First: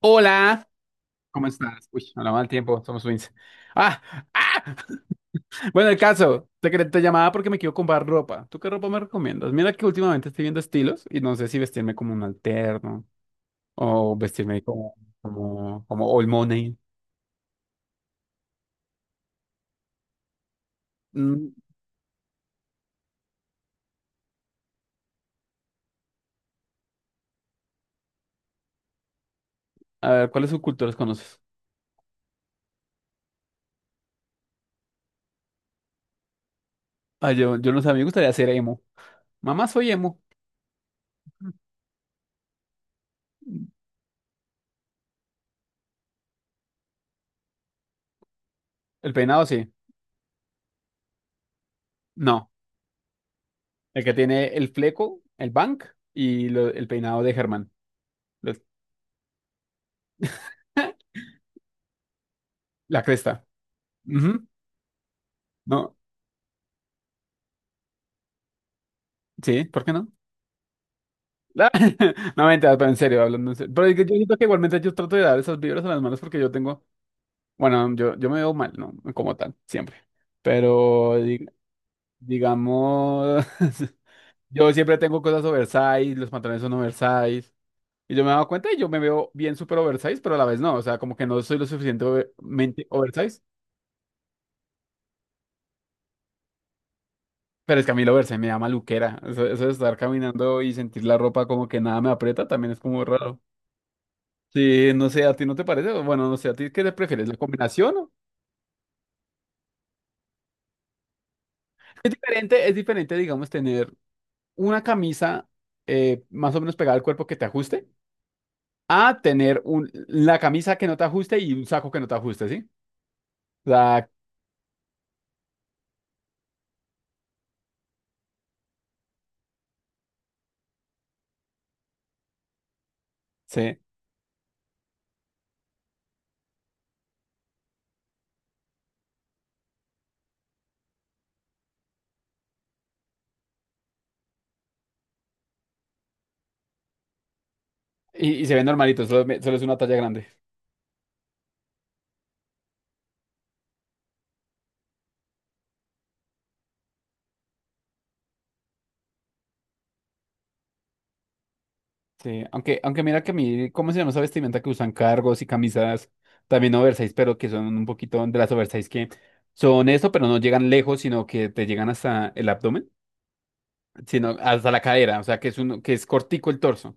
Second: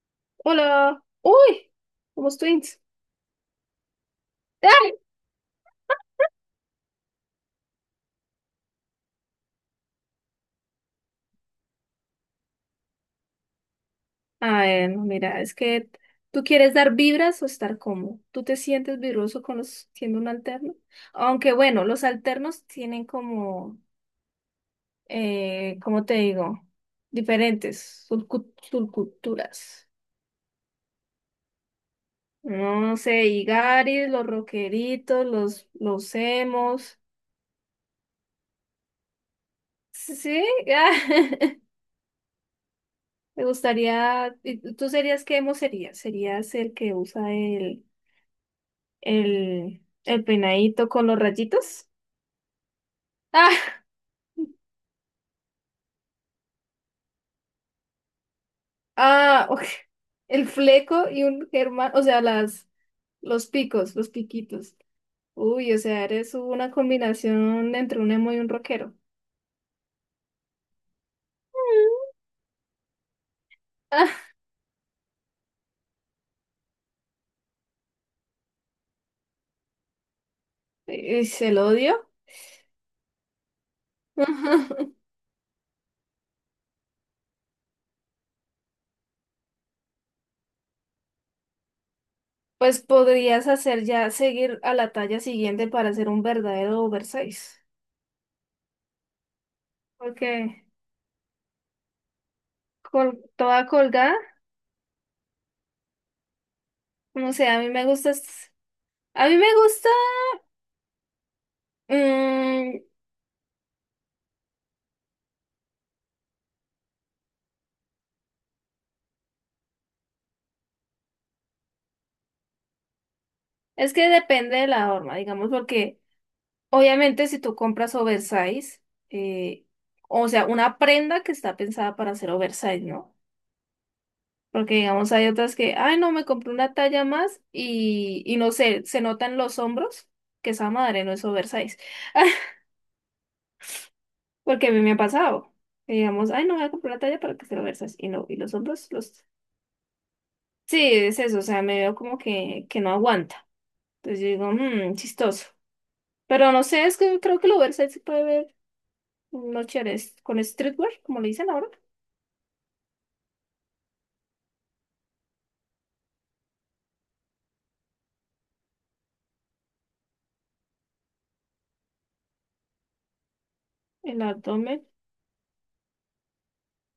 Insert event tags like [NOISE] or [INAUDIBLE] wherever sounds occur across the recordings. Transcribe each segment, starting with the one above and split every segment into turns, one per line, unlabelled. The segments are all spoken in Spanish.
Hola,
Hola. Uy,
¿cómo estás? Uy,
somos
hablamos al
twins.
tiempo, somos twins. Ah, ah.
¡Ah!
[LAUGHS] Bueno, el caso, te llamaba porque me quiero comprar ropa. ¿Tú qué ropa me recomiendas? Mira que últimamente estoy viendo estilos y no sé si vestirme como un alterno o vestirme
Ah, bueno, mira, es que
como old
tú quieres
money.
dar vibras o estar cómodo. ¿Tú te sientes vibroso con los siendo un alterno?
Mm,
Aunque bueno, los alternos tienen como, ¿cómo te digo? Diferentes subculturas.
a ver, ¿cuáles subculturas conoces?
No sé, Igaris, los rockeritos, los emos.
Ah, yo no sé, a mí me gustaría ser emo. Mamá, soy emo.
Sí, ah, [LAUGHS] me gustaría. ¿Y ¿Tú serías qué emo serías? ¿Serías el que usa el
El peinado sí.
El, el peinadito con los rayitos.
No,
Ah,
el que tiene el fleco, el bank el peinado de Germán. Los-
ah, ok. El fleco
[LAUGHS]
y un germán, o sea,
La cresta.
los picos, los piquitos. Uy, o
No,
sea, eres una combinación entre un emo y un rockero.
sí, ¿por qué no? [LAUGHS] La- No, mentira, pero en serio, hablando en serio. Pero es que yo
Ah,
siento que igualmente yo trato de dar esas vibras a las manos porque yo tengo, bueno, yo me veo mal, ¿no? Como tal, siempre. Pero
¿es
di-
el odio?
digamos, [LAUGHS] yo siempre
[LAUGHS]
tengo cosas oversize, los pantalones son oversize. Y yo me he dado cuenta y yo me veo bien súper oversize, pero a la vez no. O sea, como que no soy lo
Pues
suficientemente oversize.
podrías hacer ya seguir a la talla siguiente para ser un verdadero oversize.
Pero es que a mí lo oversize me da maluquera. Eso de estar caminando
Porque
y sentir la ropa como que nada me aprieta también es como
col
raro.
toda colgada,
Sí, no sé, ¿a ti no te parece? Bueno, no sé, ¿a ti qué te prefieres?
no
¿La
sé, a mí me
combinación?
gusta,
O-
a mí me gusta.
Es diferente, digamos, tener una camisa más o menos pegada al cuerpo que te ajuste, a tener un, la camisa que no te ajuste y un saco que no te ajuste, ¿sí? O
Es que
sea,
depende de la forma, digamos, porque obviamente si tú compras oversize, eh, o sea, una prenda que está pensada para hacer oversize, ¿no?
sí.
Porque digamos, hay otras que, ay, no, me compré una talla más y no sé, se notan los hombros, que esa madre no es oversize. [LAUGHS] Porque a mí me ha pasado. Que Digamos, ay, no voy a comprar una talla para que sea oversize. Y no,
Y,
y
y se
los
ve
hombros,
normalito,
los.
solo es una talla grande.
Sí, es eso, o sea, me veo como que no aguanta. Entonces yo digo, mmm, chistoso. Pero no sé, es que creo que el oversize se puede ver unos chéveres con streetwear, como le dicen ahora,
Sí, aunque, aunque mira que a mí, ¿cómo se llama esa vestimenta que usan cargos y camisas también oversize, pero que son un poquito de las oversize que son eso, pero no llegan lejos, sino que te llegan hasta el abdomen?
el
Sino hasta la
abdomen.
cadera, o sea, que es uno, que es cortico el torso,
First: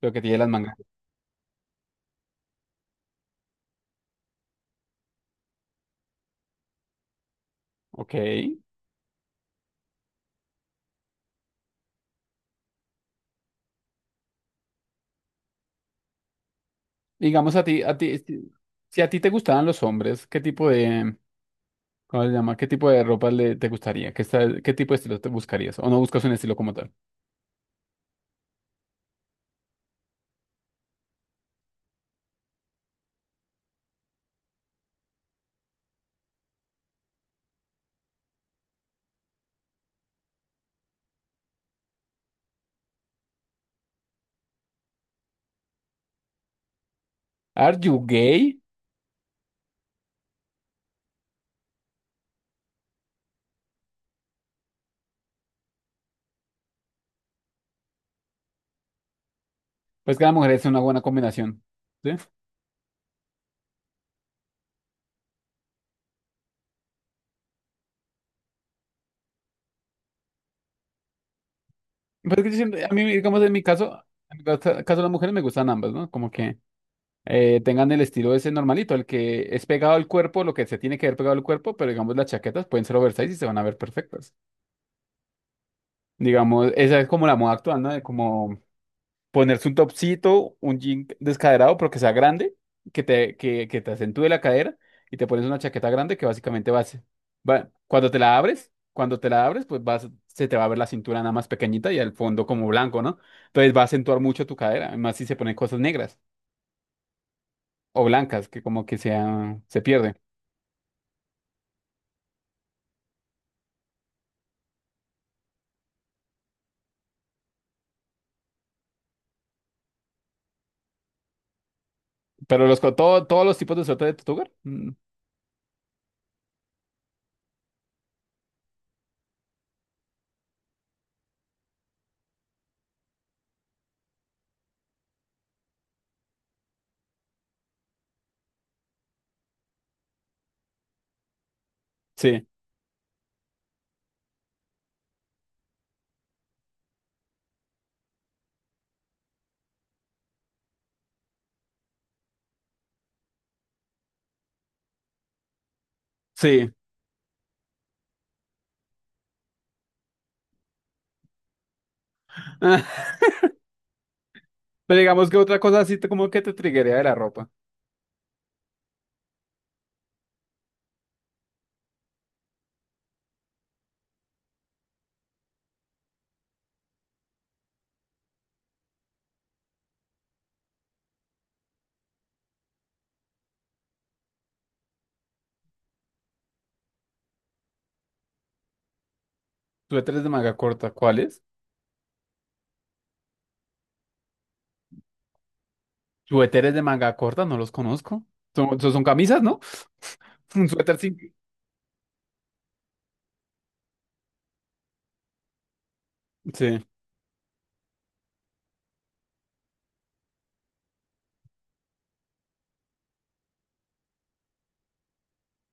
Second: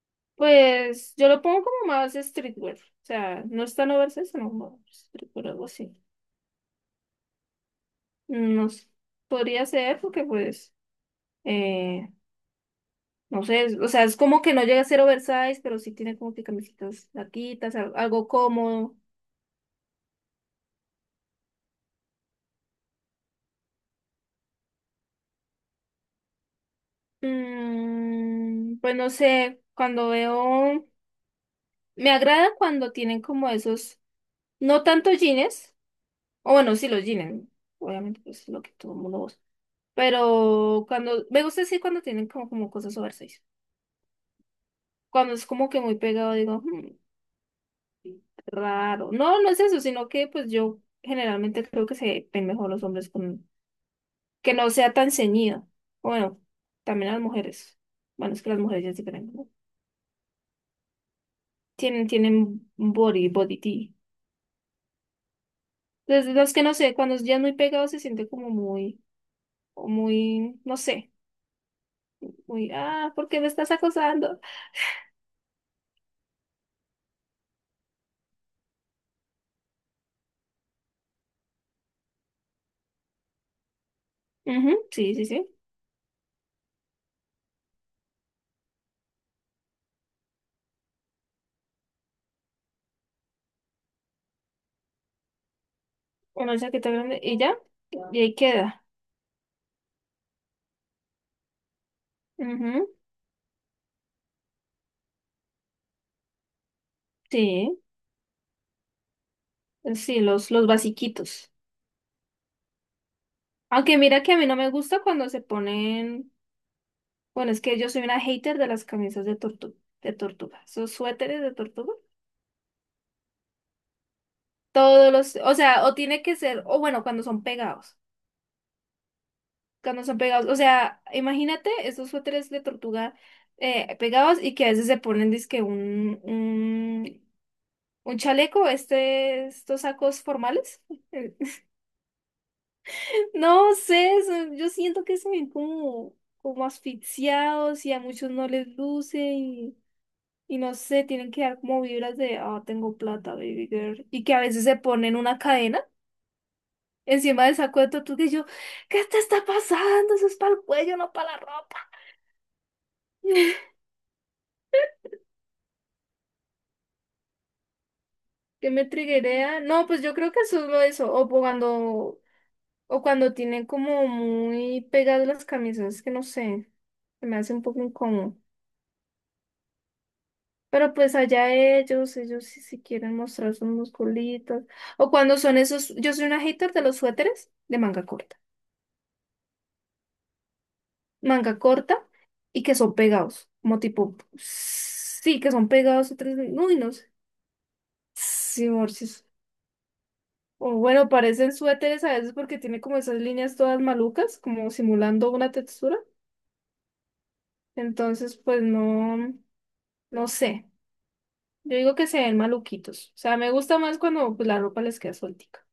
pero que tiene las mangas.
Pues yo lo pongo como más streetwear. O sea, no es tan oversize, sino como streetwear, algo así.
Ok.
No sé, podría ser porque pues, eh, no sé, o sea, es como que no llega a ser oversize, pero sí tiene como que camisetas
Digamos
larguitas, algo
si
cómodo.
si a ti te gustaban los hombres, ¿qué tipo de, cómo se llama? ¿Qué tipo de ropa le, te gustaría? ¿Qué tipo de estilo te buscarías? ¿O no buscas un estilo como tal?
Mm, pues no sé, cuando veo, me agrada cuando tienen como esos, no tanto jeans, o bueno, sí los jeans, obviamente pues lo que todo el mundo usa. Pero cuando, me gusta decir cuando tienen como, como cosas oversize. Cuando es como que muy pegado, digo, "Hmm,
¿Are you
sí,
gay?
raro". No, no es eso, sino que pues yo generalmente creo que se ven mejor los hombres con, que no sea tan ceñido. Bueno, también las mujeres. Bueno, es que las mujeres ya es diferente, ¿no?
Pues que la mujer es una buena combinación,
Tienen,
¿sí?
tienen body, body tea. Entonces, los que no sé, cuando ya es muy pegado se siente como muy, o muy, no sé,
Pues que yo
muy,
siempre- a mí,
ah, ¿por qué
digamos,
me estás
en
acosando?
mi caso, caso de las mujeres me gustan ambas, ¿no? Como que tengan el estilo ese normalito, el que es pegado al cuerpo, lo que se tiene que ver pegado al cuerpo, pero digamos las chaquetas pueden ser oversize y se van a ver perfectas.
Ujú, sí, sí, sí.
Digamos, esa es como la moda actual, ¿no? De como ponerse un topcito, un jean descaderado, pero que sea grande, que te acentúe la cadera y te pones una chaqueta grande que
Una
básicamente va a
chaqueta
ser-
grande y ya,
va-
y ahí queda.
cuando te la abres, pues vas, se te va a ver la cintura nada más pequeñita y al fondo como
Ujú,
blanco, ¿no? Entonces va a acentuar mucho tu cadera, además si se ponen cosas negras
sí,
o blancas, que como que sea, se pierde.
sí, los basiquitos. Aunque mira que a mí no me gusta cuando se ponen, bueno, es que yo soy una hater de las camisas de tortuga, esos suéteres de tortuga.
Pero todos los tipos de suerte de tu hogar,
Todos los, o sea, o tiene que ser, o bueno, cuando son pegados, o sea, imagínate esos suéteres de tortuga pegados y que a veces se ponen, dizque un chaleco, este, estos sacos formales.
sí,
No sé, yo siento que se ven como, como asfixiados y a muchos no les luce y no sé, tienen que dar como vibras de, ah, tengo plata, baby girl. Y que a veces se ponen una cadena
sí.
encima del saco de tortuga y yo, ¿qué te está pasando? Eso es para el cuello, no para la ropa.
[LAUGHS]
[LAUGHS]
Pero digamos que otra cosa así te- como que te triguería de la ropa.
¿Qué me triguea? No, pues yo creo que eso es lo de eso. Cuando, o cuando tienen como muy pegadas las camisas, que no sé, se me hace un poco incómodo. Pero pues allá ellos, ellos si quieren mostrar sus musculitos. O cuando son esos, yo soy una hater de los suéteres de manga corta.
Suéteres de manga corta, ¿cuáles?
Manga corta y que son pegados. Como tipo, sí, que son pegados otros.
Suéteres
Uy,
de
no sé.
manga corta, no los conozco.
Sí,
Son
Morchis.
camisas, ¿no? [LAUGHS] Un
O
suéter
bueno,
sin...
parecen suéteres a veces porque tiene como esas líneas todas malucas, como simulando una textura.
Sí,
Entonces, pues no, no sé. Yo digo que se ven maluquitos. O sea, me gusta más cuando pues, la ropa les queda sueltica.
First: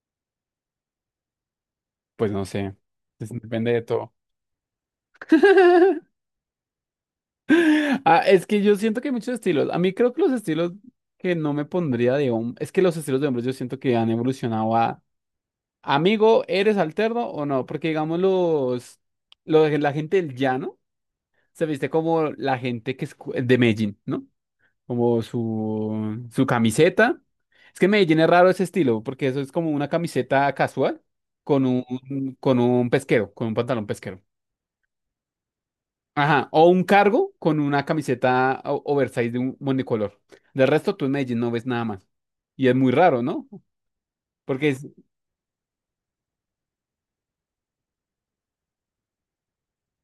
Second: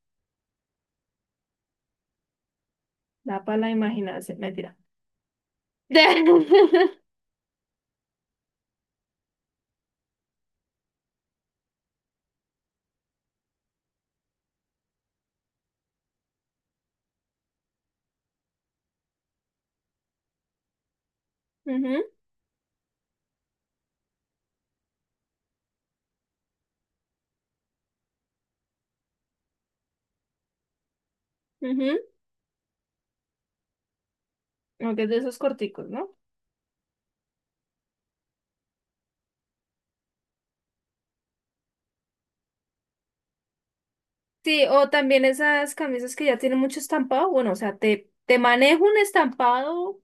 pues no sé. Es-
Da para la
Depende de todo.
imaginación, mentira.
[LAUGHS]
[LAUGHS] Ujú,
Ah, es que yo siento que hay muchos estilos. A mí creo que los estilos que no me pondría de hombre... Es que los estilos de hombres yo siento que han evolucionado a... Amigo, ¿eres alterno o no? Porque digamos los... la gente del llano se viste como la gente que es cu- de Medellín, ¿no? Como su camiseta. Es que en Medellín es raro ese estilo, porque eso es como una camiseta casual
ujú.
con un pesquero, con un pantalón pesquero.
Aunque es de esos corticos, ¿no?
Ajá, o un cargo con una camiseta o- oversize de un monocolor. Del resto, tú en Medellín no ves nada más. Y es muy raro, ¿no?
Sí,
Porque es,
o también esas camisas que ya tienen mucho estampado. Bueno, o sea, te manejo un estampado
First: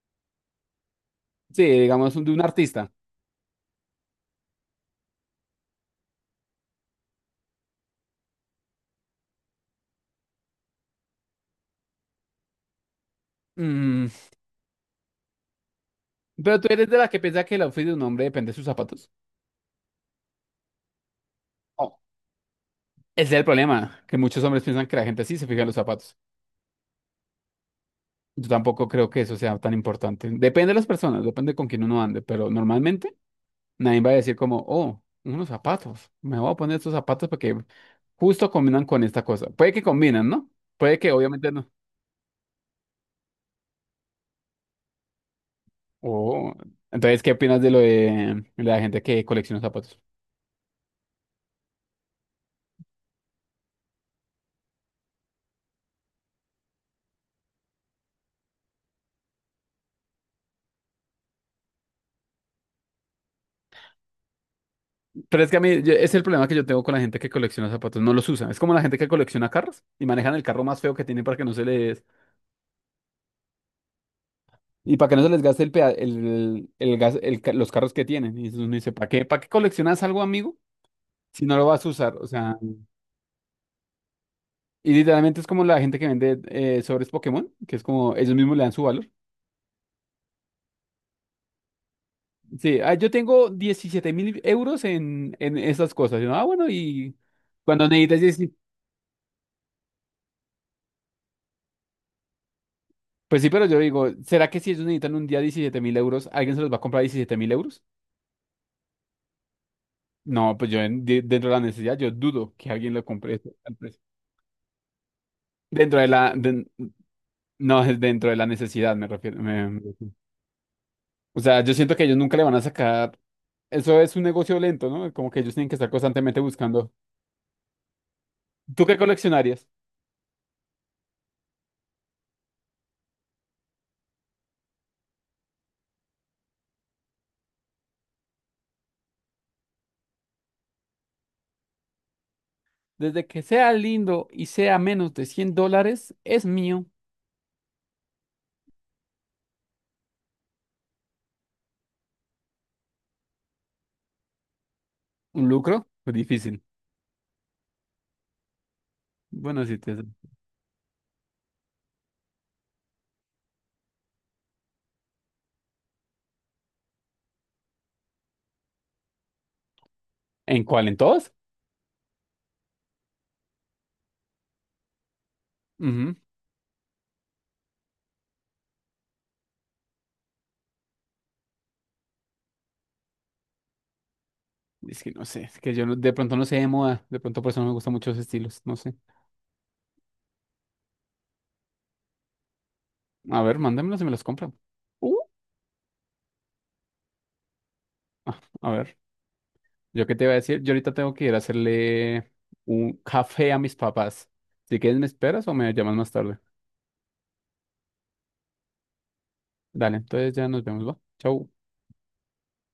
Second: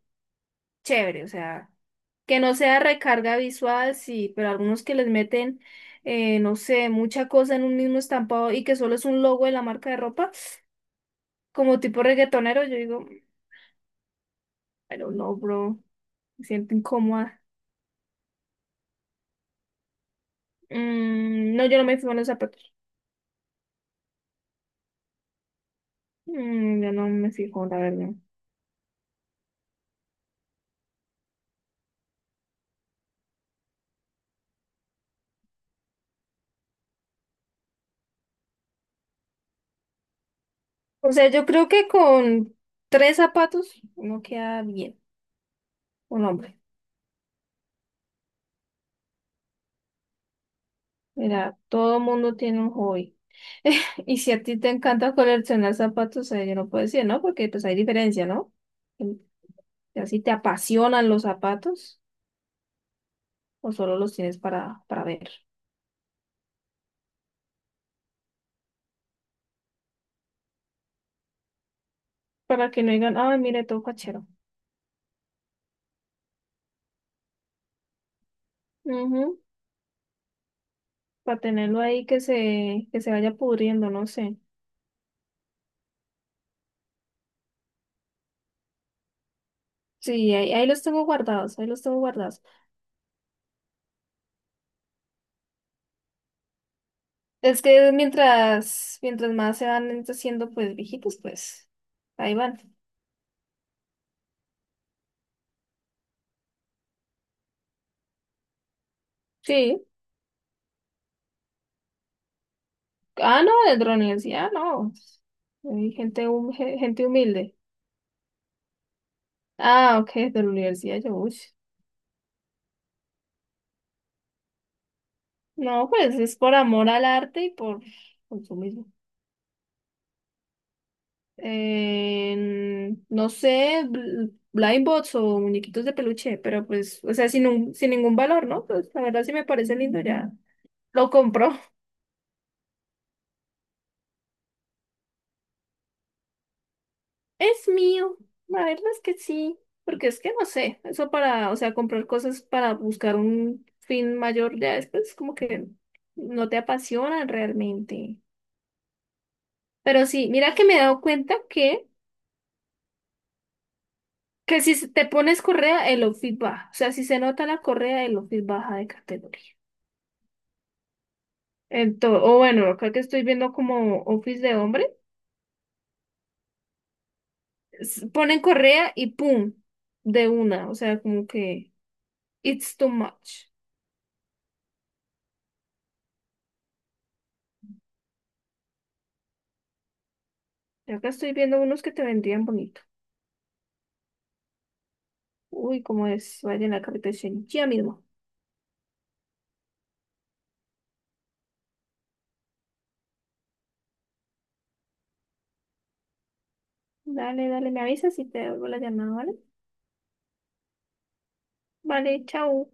chévere, o
sí,
sea,
digamos, un- de
que
un
no sea
artista.
recarga visual, sí, pero algunos que les meten, no sé, mucha cosa en un mismo estampado y que solo es un logo de la marca de ropa, como tipo reggaetonero, yo digo,
Mm,
pero no, bro, me
pero tú
siento
eres de la que
incómoda.
piensa que el outfit de un hombre depende de sus zapatos.
Mm, no, yo no me
Oh,
fijo en los zapatos.
ese es el problema, que muchos hombres piensan que la gente sí se fija en los zapatos.
Mm, yo no me fijo, la verdad.
Yo tampoco creo que eso sea tan importante. Depende de las personas, depende con quién uno ande, pero normalmente nadie va a decir como, oh, unos zapatos, me voy a poner estos zapatos porque justo combinan con esta cosa. Puede que combinan, ¿no? Puede que
O sea, yo
obviamente
creo
no.
que con tres zapatos uno queda bien, un
Oh,
hombre.
entonces, ¿qué opinas de la gente que colecciona zapatos?
Mira, todo mundo tiene un hobby. [LAUGHS] Y si a ti te encanta coleccionar zapatos, yo no puedo decir, ¿no? Porque pues hay diferencia, ¿no? En- Así te apasionan los zapatos o solo los tienes para ver.
Pero es que a mí yo- es el problema que yo tengo con la gente que colecciona zapatos, no los usan. Es como la gente que colecciona carros y manejan el carro más feo que tienen para que no se les,
Para que no digan, ay, mire, todo cachero.
y para que no se les gaste el gas, el ca- los carros que tienen. Y entonces uno dice, ¿para qué?
Ujú,
¿Para qué coleccionas algo, amigo?
para
Si no lo
tenerlo
vas a
ahí
usar. O sea,
que se vaya pudriendo, no sé.
y literalmente es como la gente que vende sobres Pokémon, que es como ellos mismos le dan su valor.
Sí, ahí, ahí los tengo guardados, ahí los tengo guardados.
Sí, ah, yo tengo 17.000 euros en esas cosas. Y uno, ah, bueno, y
Es
cuando
que
necesitas, 10
mientras, mientras más se van haciendo pues viejitos, pues ahí van.
pues sí, pero yo digo, ¿será que si ellos necesitan un día 17.000 euros, alguien se los va a comprar 17.000 euros?
Sí.
No, pues yo en- de- dentro de la necesidad, yo dudo que alguien lo compre
Ah, no,
ese- al
de la
precio.
universidad, no. Hay
Dentro de
gente,
la, den-
gente humilde.
No, es dentro de la necesidad, me refiero. Me
Ah, ok,
refiero.
de la universidad, yo, uy.
O sea, yo siento que ellos nunca le van a sacar. Eso es un negocio lento, ¿no? Como que ellos tienen que estar
No, pues es
constantemente
por amor
buscando.
al arte y por
¿Tú
consumismo.
qué coleccionarías?
No sé, blind bots o muñequitos de peluche, pero pues, o sea, sin ningún valor, ¿no? Pues la verdad sí me parece lindo, ya lo compro.
Desde que sea lindo y sea menos de 100 dólares, es mío.
Es mío, la verdad es que sí, porque es que no sé, eso para, o sea, comprar cosas para buscar un fin mayor ya después como
¿Un
que
lucro? Pues
no te
difícil.
apasionan realmente.
Bueno, sí, te...
Pero sí, mira que me he dado cuenta que si te pones correa, el outfit baja, o sea, si se nota la correa, el outfit baja de categoría.
¿En cuál? ¿En todos?
Entonces, o bueno, acá que estoy viendo como outfits de hombre,
Ujú.
ponen correa y pum, de una, o sea, como que it's too much.
Es que no sé, es que yo no- de pronto no sé de moda. De pronto por eso no me gustan muchos estilos, no sé.
Y acá estoy viendo unos que te vendrían bonito.
A ver, mándamelos y me los compro. Uh,
Uy, como es, vaya en la carretera ya mismo.
ah, a ver. Yo qué te iba a decir, yo ahorita tengo que ir a hacerle un café a mis papás. Si quieres, ¿me esperas o me llamas más tarde?
Dale, dale, me avisas y te devuelvo la llamada, ¿vale?
Dale, entonces ya nos vemos, ¿va? Chau.
Vale, chao.